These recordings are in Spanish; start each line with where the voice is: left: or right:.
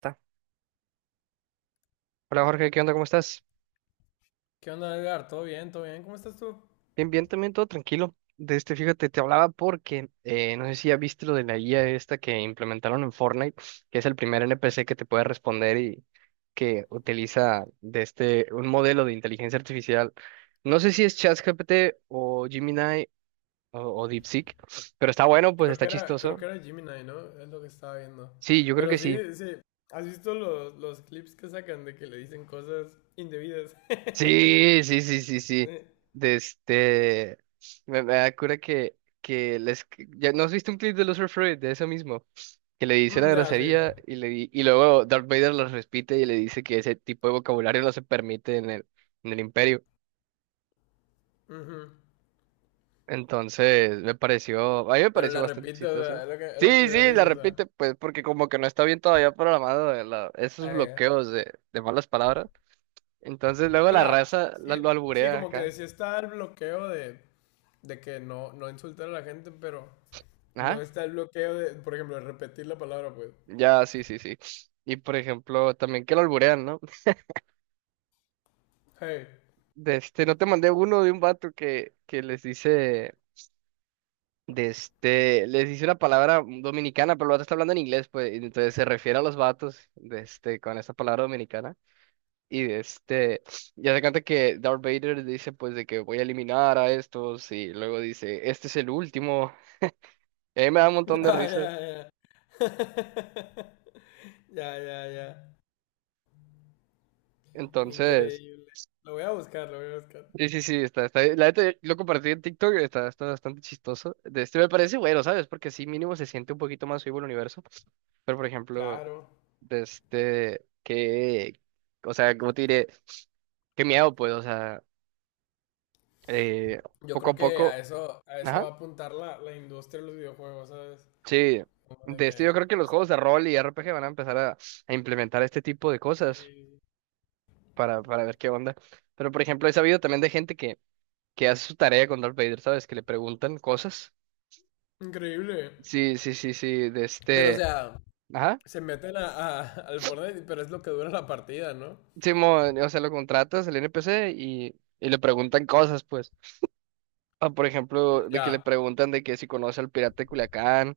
right: Ta. Hola Jorge, ¿qué onda? ¿Cómo estás?
left: ¿Qué onda, Edgar? ¿Todo bien? ¿Todo bien? ¿Cómo estás tú?
right: Bien, bien, también todo tranquilo. Fíjate, te hablaba porque no sé si ya viste lo de la IA esta que implementaron en Fortnite, que es el primer NPC que te puede responder y que utiliza de este un modelo de inteligencia artificial. No sé si es ChatGPT o Gemini o DeepSeek, pero está bueno, pues
left: Creo
right: está
left: que era, creo
right: chistoso.
left: que era Gemini, ¿no? Es lo que estaba viendo.
right: Sí, yo creo
left: Pero
right: que
left: sí,
right: sí.
left: sí. ¿Has visto los clips que sacan de que le dicen cosas indebidas?
right: Sí, sí, sí, sí, sí.
left: Sí.
right: De este. Me da cura que les. ¿Ya no has visto un clip de Los Freud de eso mismo? Que le dice la
left: Mm, ya, sí.
right: grosería y luego Darth Vader los repite y le dice que ese tipo de vocabulario no se permite en el Imperio.
left: Ujú.
right: Entonces, me pareció. A mí me
left: Pero
right: pareció
left: la
right: bastante
left: repito, o sea,
right: chistoso.
left: es lo que
right: Sí,
left: me dio
right: sí, la
left: risa, o sea.
right: repite, pues, porque como que no está bien todavía programado, esos
left: Eh,
right: bloqueos de malas palabras. Entonces, luego
left: o
right: la
left: sea,
right: raza
left: sí,
right: lo
left: sí,
right: alburea
left: como que
right: acá.
left: sí está el bloqueo de que no, no insultar a la gente, pero no
right: Ajá.
left: está el bloqueo de, por ejemplo, de repetir la palabra, pues.
right: Ya, sí, sí, sí. Y por ejemplo, también que lo alburean, ¿no?
left: Hey.
right: No te mandé uno de un vato que les dice, les dice una palabra dominicana, pero el vato está hablando en inglés, pues, y entonces se refiere a los vatos, con esa palabra dominicana. Y de este, ya se cuenta que Darth Vader dice, pues, de que voy a eliminar a estos, y luego dice, este es el último. Y a mí me da un montón de
left: Ya,
right: risa.
left: ya, ya. Ya, ya, ya.
right: Entonces.
left: Increíble. Lo voy a buscar, lo voy a buscar.
right: Sí, sí, sí, está, está. La neta, yo lo compartí en TikTok, está, está bastante chistoso. De este me parece bueno, ¿sabes? Porque sí, mínimo se siente un poquito más vivo el universo. Pero, por ejemplo,
left: Claro.
right: de este, que, o sea, ¿cómo te diré? Qué miedo, pues, o sea, eh,
left: Yo
right: poco
left: creo
right: a
left: que
right: poco,
left: a eso
right: ajá,
left: va a apuntar la industria de los videojuegos, ¿sabes?
right: sí.
left: Como de que,
right: Yo creo que
left: o
right: los
left: sea,
right: juegos de rol y RPG van a empezar a implementar este tipo de cosas
left: sí.
right: para ver qué onda. Pero, por ejemplo, he sabido también de gente que hace su tarea con Darth Vader, ¿sabes? Que le preguntan cosas.
left: Increíble.
right: Sí, sí, sí, sí, de
left: Pero, o
right: este.
left: sea,
right: Ajá.
left: se meten a, al Fortnite, pero es lo que dura la partida, ¿no?
right: Simón, o sea, lo contratas el NPC y le preguntan cosas, pues. Ah, por ejemplo,
left: Mm,
right: de que le
left: ya,
right: preguntan de que si conoce al pirata de Culiacán.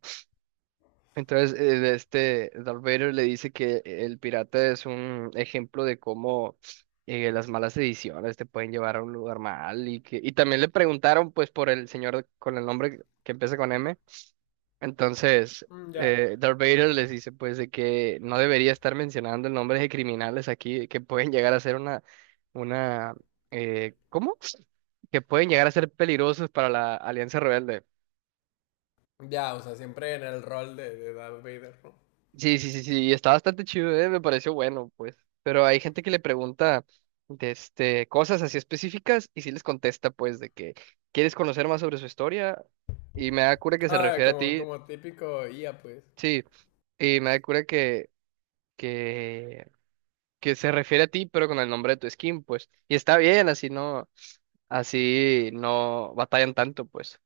right: Entonces, de este Darth Vader le dice que el pirata es un ejemplo de cómo, las malas ediciones te pueden llevar a un lugar mal. Y que, y también le preguntaron, pues, por el señor con el nombre que empieza con M. Entonces,
left: mm, ya.
right: Darth Vader les dice pues de que no debería estar mencionando nombres de criminales aquí que pueden llegar a ser una, ¿cómo? Que pueden llegar a ser peligrosos para la Alianza Rebelde.
left: Ya, o sea, siempre en el rol de Darth Vader, ¿no?
right: Sí, sí, sí, sí, y está bastante chido, me pareció bueno, pues. Pero hay gente que le pregunta, cosas así específicas y sí les contesta pues de que quieres conocer más sobre su historia y me da cura que se
left: Ah,
right: refiere a
left: como,
right: ti,
left: como típico IA, pues.
right: sí, y me da cura que que se refiere a ti, pero con el nombre de tu skin, pues. Y está bien, así no batallan tanto, pues.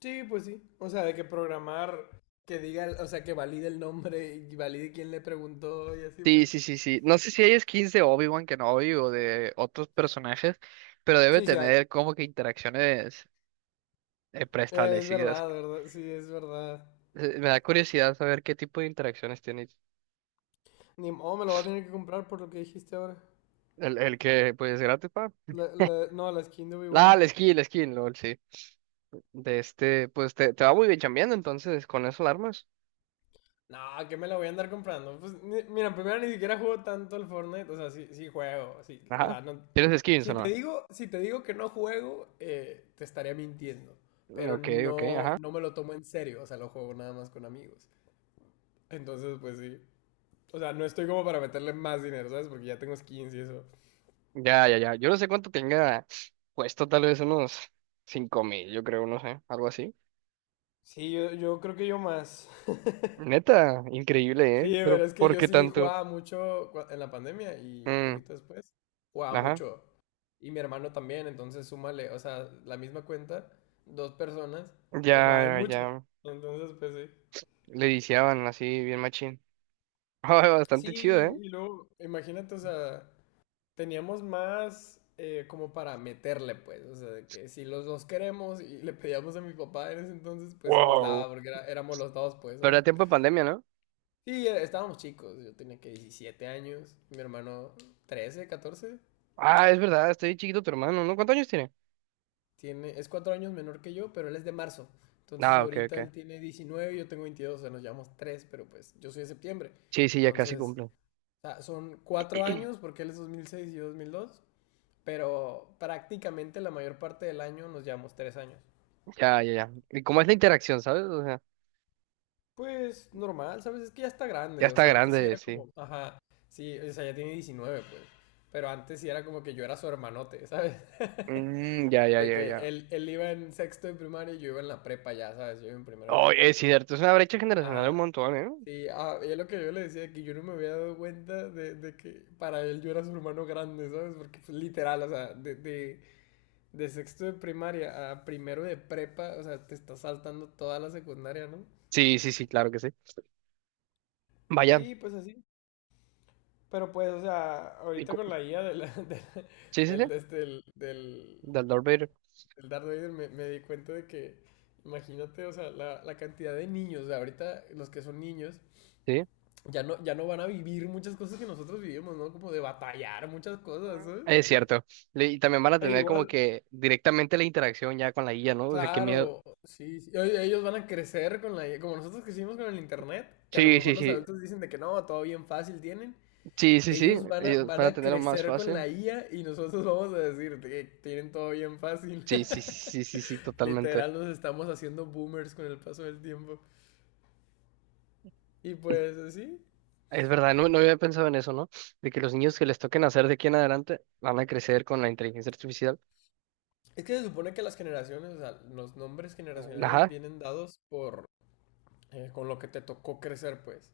left: Sí, pues sí. O sea, de que programar que diga, o sea, que valide el nombre y valide quién le preguntó y así, pues.
right: Sí, sí, sí, sí. No sé si hay skins de Obi-Wan Kenobi o de otros personajes, pero debe
left: Sí, sí hay.
right: tener como que interacciones
left: Es
right: preestablecidas.
left: verdad, verdad. Sí, es verdad.
right: Me da curiosidad saber qué tipo de interacciones tiene
left: Ni oh, me lo voy a tener que comprar por lo que dijiste ahora.
right: el que, pues, es gratis, pa.
left: No, la skin de Obi-Wan.
right: Ah, la skin, LOL, sí. Pues te va muy bien chambeando, entonces, con eso alarmas.
left: No, que me la voy a andar comprando. Pues, mira, primero ni siquiera juego tanto al Fortnite. O sea, sí, sí juego. Sí, o
right: Ajá.
left: sea, no.
right: ¿Tienes skins o
left: Si te
right: no?
left: digo, si te digo que no juego, te estaría mintiendo. Pero
right: Ok, ok,
left: no,
right: ajá.
left: no me lo tomo en serio. O sea, lo juego nada más con amigos. Entonces, pues sí. O sea, no estoy como para meterle más dinero, ¿sabes? Porque ya tengo skins y eso.
right: Ya, ya, ya. Yo no sé cuánto tenga puesto, tal vez unos 5000, yo creo, no sé, algo así.
left: Sí, yo creo que yo más.
right: Neta, increíble,
left: Sí,
right: ¿eh? Pero
left: pero es que
right: ¿por
left: yo
right: qué
left: sí
right: tanto?
left: jugaba mucho en la pandemia y
right: Mm,
left: poquito después jugaba
right: ajá.
left: mucho. Y mi hermano también, entonces súmale, o sea, la misma cuenta, dos personas que jugaban
right: Ya,
left: mucho.
right: ya.
left: Entonces, pues sí.
right: Le viciaban así, bien machín. Ay,
left: Sí,
right: bastante chido, ¿eh?
left: y luego, imagínate, o sea, teníamos más como para meterle, pues, o sea, de que si los dos queremos y le pedíamos a mi papá en ese entonces, pues sí nos daba,
right: Wow.
left: porque éramos los dos, pues,
right: Pero
left: ¿sabes?
right: era tiempo de pandemia, ¿no?
left: Sí, estábamos chicos, yo tenía que 17 años, mi hermano 13, 14
right: Ah, es verdad, está bien chiquito tu hermano, ¿no? ¿Cuántos años tiene?
left: tiene, es 4 años menor que yo, pero él es de marzo, entonces
right: Ah, ok, ok.
left: ahorita él tiene 19 y yo tengo 22, o sea, nos llevamos tres, pero pues yo soy de septiembre,
right: Sí, sí, ya casi
left: entonces,
right: cumple.
left: o sea, son 4 años, porque él es 2006 y yo 2002, pero prácticamente la mayor parte del año nos llevamos 3 años.
right: Ya, ya, ya. ¿Y cómo es la interacción, sabes? O sea,
left: Pues normal, ¿sabes? Es que ya está
right: ya
left: grande, o
right: está
left: sea, antes sí
right: grande,
left: era
right: sí.
left: como, ajá, sí, o sea, ya tiene 19 pues, pero antes sí era como que yo era su hermanote, ¿sabes?
right: Mm, ya, ya,
left: De
right: ya,
left: que
right: ya.
left: él iba en sexto de primaria y yo iba en la prepa ya, ¿sabes? Yo iba en primero de
right: Oh,
left: prepa.
right: es cierto, es una brecha generacional un
left: Ajá.
right: montón, ¿eh?
left: Sí, ah, y es lo que yo le decía, que yo no me había dado cuenta de que para él yo era su hermano grande, ¿sabes? Porque pues, literal, o sea, de sexto de primaria a primero de prepa, o sea, te está saltando toda la secundaria, ¿no?
right: Sí, sí, sí, claro que sí. Vaya.
left: Sí, pues así. Pero pues, o sea,
right: y
left: ahorita
right: co-
left: con la IA de la-
right: Sí, sí, sí.
left: del, de este, del, del,
right: Del Darth Vader.
left: del Darth Vader me, me di cuenta de que, imagínate, o sea, la cantidad de niños, o sea, ahorita los que son niños,
right: Sí,
left: ya no, ya no van a vivir muchas cosas que nosotros vivimos, ¿no? Como de batallar muchas
right: Mm.
left: cosas, ¿sabes?
right: Es cierto. Y también van a
left: E
right: tener
left: igual,
right: como que directamente la interacción ya con la guía, ¿no? O sea, qué miedo.
left: claro, sí, sí, ellos van a crecer con la IA, como nosotros crecimos con el internet, que a lo
right: Sí,
left: mejor
right: sí,
left: los
right: sí.
left: adultos dicen de que no, todo bien fácil tienen.
right: Sí, sí, sí.
left: Ellos van a,
right: Ellos
left: van
right: van a
left: a
right: tenerlo más
left: crecer con la
right: fácil.
left: IA y nosotros vamos a decir que tienen todo bien fácil.
right: Sí, sí, sí, sí, sí, sí, totalmente.
left: Literal, nos estamos haciendo boomers con el paso del tiempo. Y pues así.
right: Es verdad, no, no había pensado en eso, ¿no? De que los niños que les toquen hacer de aquí en adelante van a crecer con la inteligencia artificial.
left: Es que se supone que las generaciones, o sea, los nombres generacionales
right: Ajá.
left: vienen dados por con lo que te tocó crecer, pues.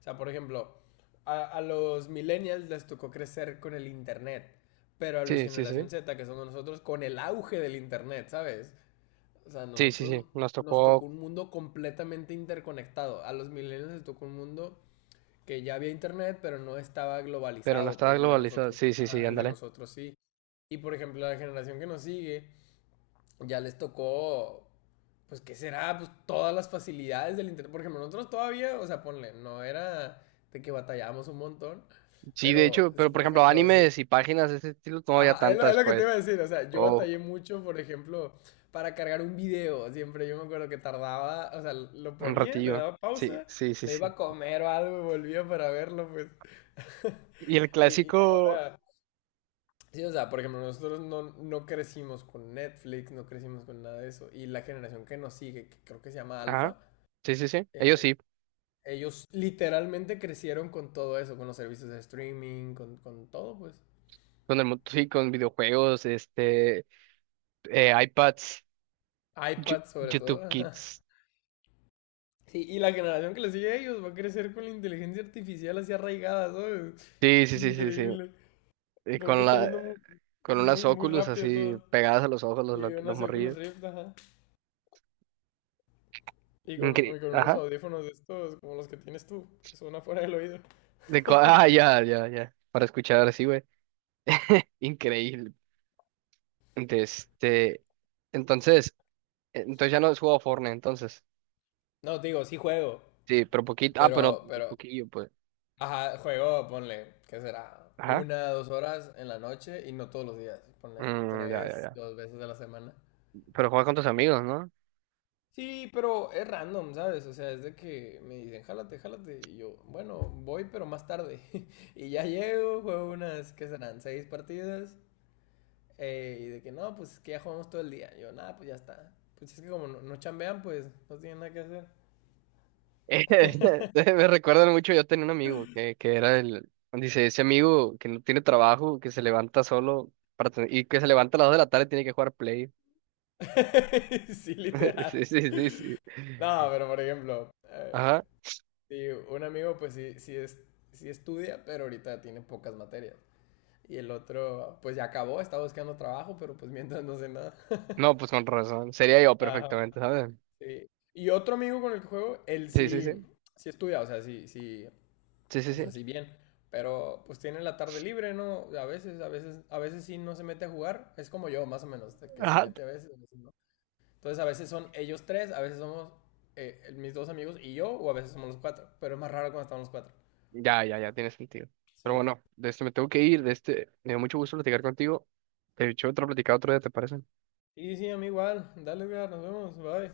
left: O sea, por ejemplo, a los millennials les tocó crecer con el internet, pero a los
right: Sí, sí, sí.
left: generación Z, que somos nosotros, con el auge del internet, ¿sabes? O sea, a
right: Sí, sí,
left: nosotros
right: sí. Nos
left: nos
right: tocó,
left: tocó un mundo completamente interconectado. A los millennials les tocó un mundo que ya había internet, pero no estaba
right: pero no
left: globalizado,
right: está
left: pues el de
right: globalizado.
left: nosotros,
right: Sí, sí, sí,
left: ajá, el de
right: ándale.
left: nosotros sí. Y por ejemplo, a la generación que nos sigue ya les tocó pues qué será, pues todas las facilidades del internet. Por ejemplo, nosotros todavía, o sea, ponle, no era de que batallamos un montón,
right: Sí, de
left: pero
right: hecho, pero por
left: por
right: ejemplo,
left: ejemplo, si,
right: animes y páginas de ese estilo no había
left: ajá, es lo, es
right: tantas,
left: lo que te
right: pues.
left: iba a decir, o sea, yo
right: O
left: batallé mucho, por ejemplo, para cargar un video, siempre yo me acuerdo que tardaba, o sea, lo
right: un
left: ponía, le
right: ratillo.
left: daba
right: Sí,
left: pausa,
right: sí, sí,
left: me iba
right: sí.
left: a comer o algo y volvía para verlo, pues.
right: Y el
left: Y
right: clásico,
left: ahora, sí, o sea, por ejemplo, nosotros no, no crecimos con Netflix, no crecimos con nada de eso, y la generación que nos sigue, que creo que se llama
right: ajá.
left: Alfa,
right: Sí, sí, sí. Ellos
left: eh,
right: sí.
left: ellos literalmente crecieron con todo eso, con los servicios de streaming, con todo, pues.
right: Sí, con videojuegos, este, iPads,
left: iPad sobre
right: YouTube
left: todo.
right: Kids.
left: Sí, y la generación que le sigue a ellos va a crecer con la inteligencia artificial así arraigada, ¿sabes?
right: Sí, sí, sí, sí, sí.
left: Increíble.
right: Y
left: Creo que
right: con
left: está
right: la,
left: yendo muy,
right: con unas
left: muy, muy
right: óculos
left: rápido
right: así
left: todo.
right: pegadas a los ojos,
left: Sí,
right: los
left: unas Oculus
right: morrillos.
left: Rift, ajá. Y con unos
right: Ajá.
left: audífonos de estos, como los que tienes tú, que son afuera del oído.
right: Ah, ya, ya, ya. Para escuchar así, güey. Increíble. De este. Entonces. Entonces ya no has jugado Fortnite, entonces.
left: No, te digo, sí juego.
right: Sí, pero poquito. Ah, pero
left: Pero,
right: poquillo, pues.
left: ajá, juego, ponle, ¿qué será?
right: Ajá.
left: Una, dos horas en la noche y no todos los días. Ponle
right: Mm, ya, ya,
left: tres,
right: ya.
left: dos veces a la semana.
right: Pero juega con tus amigos, ¿no?
left: Sí, pero es random, ¿sabes? O sea, es de que me dicen, jálate, jálate. Y yo, bueno, voy, pero más tarde. Y ya llego, juego unas, ¿qué serán? 6 partidas. Y de que no, pues es que ya jugamos todo el día. Yo, nada, pues ya está. Pues es que como no, no chambean, pues no tienen nada que hacer.
right: Me recuerdan mucho, yo tenía un amigo que era el. Dice, ese amigo que no tiene trabajo, que se levanta solo para ten- y que se levanta a las 2 de la tarde y tiene que jugar Play.
left: Sí, literal.
right: Sí, sí, sí, sí.
left: No, pero por ejemplo,
right: Ajá.
left: sí, un amigo, pues sí, sí estudia, pero ahorita tiene pocas materias. Y el otro, pues ya acabó, está buscando trabajo, pero pues mientras no sé nada.
right: No, pues con razón. Sería yo
left: Ajá.
right: perfectamente, ¿sabes?
left: Sí. Y otro amigo con el que juego, él
right: Sí, sí,
left: sí,
right: sí.
left: sí estudia, o sea, sí, sí,
right: Sí, sí,
left: o sea,
right: sí.
left: sí bien, pero pues tiene la tarde libre, ¿no? A veces, a veces, a veces sí no se mete a jugar, es como yo, más o menos, de que se
right: Ajá.
left: mete a veces no. Entonces a veces son ellos tres, a veces somos mis dos amigos y yo, o a veces somos los cuatro, pero es más raro cuando estamos los cuatro.
right: Ya, ya, ya, tiene sentido. Pero
left: Sí.
right: bueno, de este me tengo que ir, me dio mucho gusto platicar contigo. De hecho, otra platicada otro día, ¿te parece?
left: Y sí, a mí igual, dale, Edgar, nos vemos, bye.